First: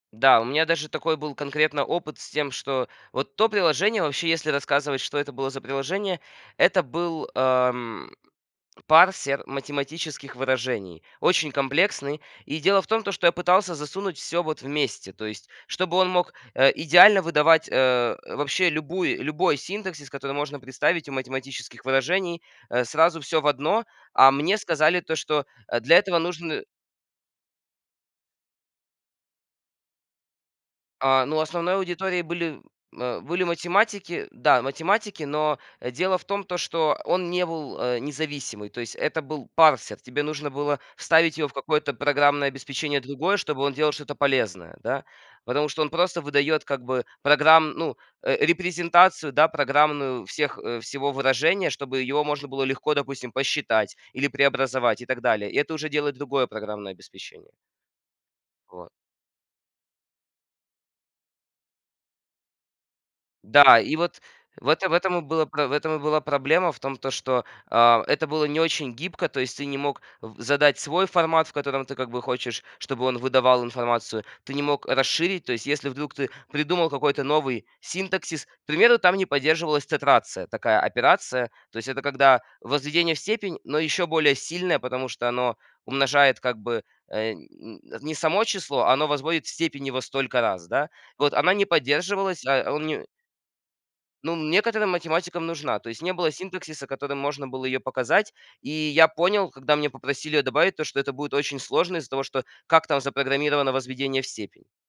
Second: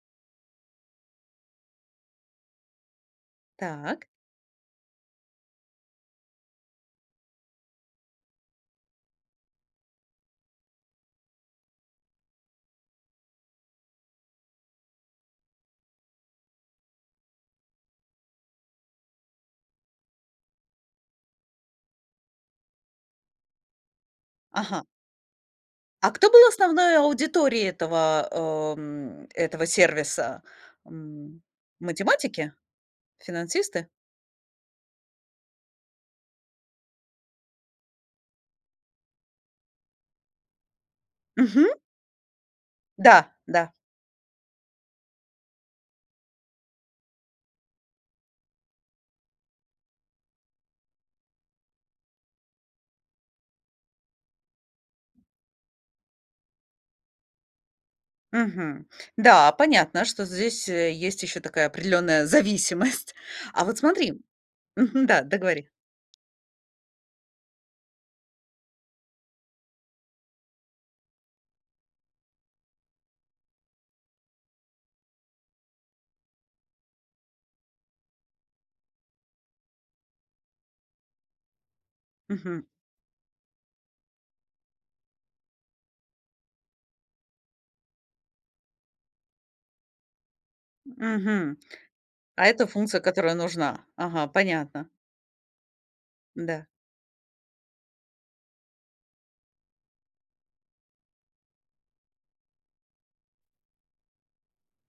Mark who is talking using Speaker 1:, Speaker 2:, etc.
Speaker 1: Да, у меня даже такой был конкретно опыт с тем, что вот то приложение,
Speaker 2: Так.
Speaker 1: вообще- если рассказывать, что это было за приложение- это был, ам, парсер математических выражений, очень комплексный. И дело в том, то что я пытался засунуть всё вот вместе, то есть, чтобы он мог, э, идеально выдавать, э, вообще любую любой синтаксис, который можно представить у математических выражений, э, сразу всё в одно. А мне
Speaker 2: Ага.
Speaker 1: сказали то, что, э, для
Speaker 2: А
Speaker 1: этого
Speaker 2: кто был
Speaker 1: нужны
Speaker 2: основной аудиторией этого, а, э, м, этого сервиса?
Speaker 1: А, ну,
Speaker 2: М
Speaker 1: основной аудиторией
Speaker 2: математики?
Speaker 1: были, м, э, были
Speaker 2: Финансисты?
Speaker 1: математики. Да, математики, но, э, дело в том, то что он не был, э, независимый. То есть это был парсер. Тебе нужно было вставить его в
Speaker 2: Мгм.
Speaker 1: какое-то программное обеспечение
Speaker 2: Да.
Speaker 1: другое, чтобы
Speaker 2: Да.
Speaker 1: он делал что-то полезное, да. Потому что он просто выдает как бы програм ну, э, репрезентацию, да, программную всех, э, всего выражения, чтобы его можно было легко, допустим, посчитать или преобразовать, и так далее. И это уже делает другое программное обеспечение.
Speaker 2: Мгм.
Speaker 1: Вот.
Speaker 2: Да, понятно, что здесь, э, есть еще такая определенная зависимость. А вот
Speaker 1: Да, и вот
Speaker 2: смотри
Speaker 1: в это в
Speaker 2: Мгм.
Speaker 1: этом и
Speaker 2: Да,
Speaker 1: была про
Speaker 2: договори.
Speaker 1: в этом и была проблема. В том, то что, а, это было не очень гибко. То есть ты не мог в задать свой формат, в котором ты как бы хочешь, чтобы он выдавал информацию, ты не мог расширить. То есть если, вдруг, ты придумал какой-то новый синтаксис к примеру, там не поддерживалась тетрация- такая операция. То есть это когда
Speaker 2: Мгм.
Speaker 1: возведение в степень, но еще более сильное, потому что оно умножает как бы, э, м, не само число, оно возводит в степень его столько раз, да. Вот она
Speaker 2: Мгм.
Speaker 1: не
Speaker 2: А
Speaker 1: поддерживалась,
Speaker 2: это
Speaker 1: а он
Speaker 2: функция,
Speaker 1: не
Speaker 2: которая нужна. Ага,
Speaker 1: Ну, н
Speaker 2: понятно.
Speaker 1: некоторым математикам нужна. То есть не было
Speaker 2: Да.
Speaker 1: синтаксиса, которым можно было ее показать. И я понял, когда мне попросили ее добавить, то, что это будет очень сложно из-за того, что как там запрограммировано возведение в степень.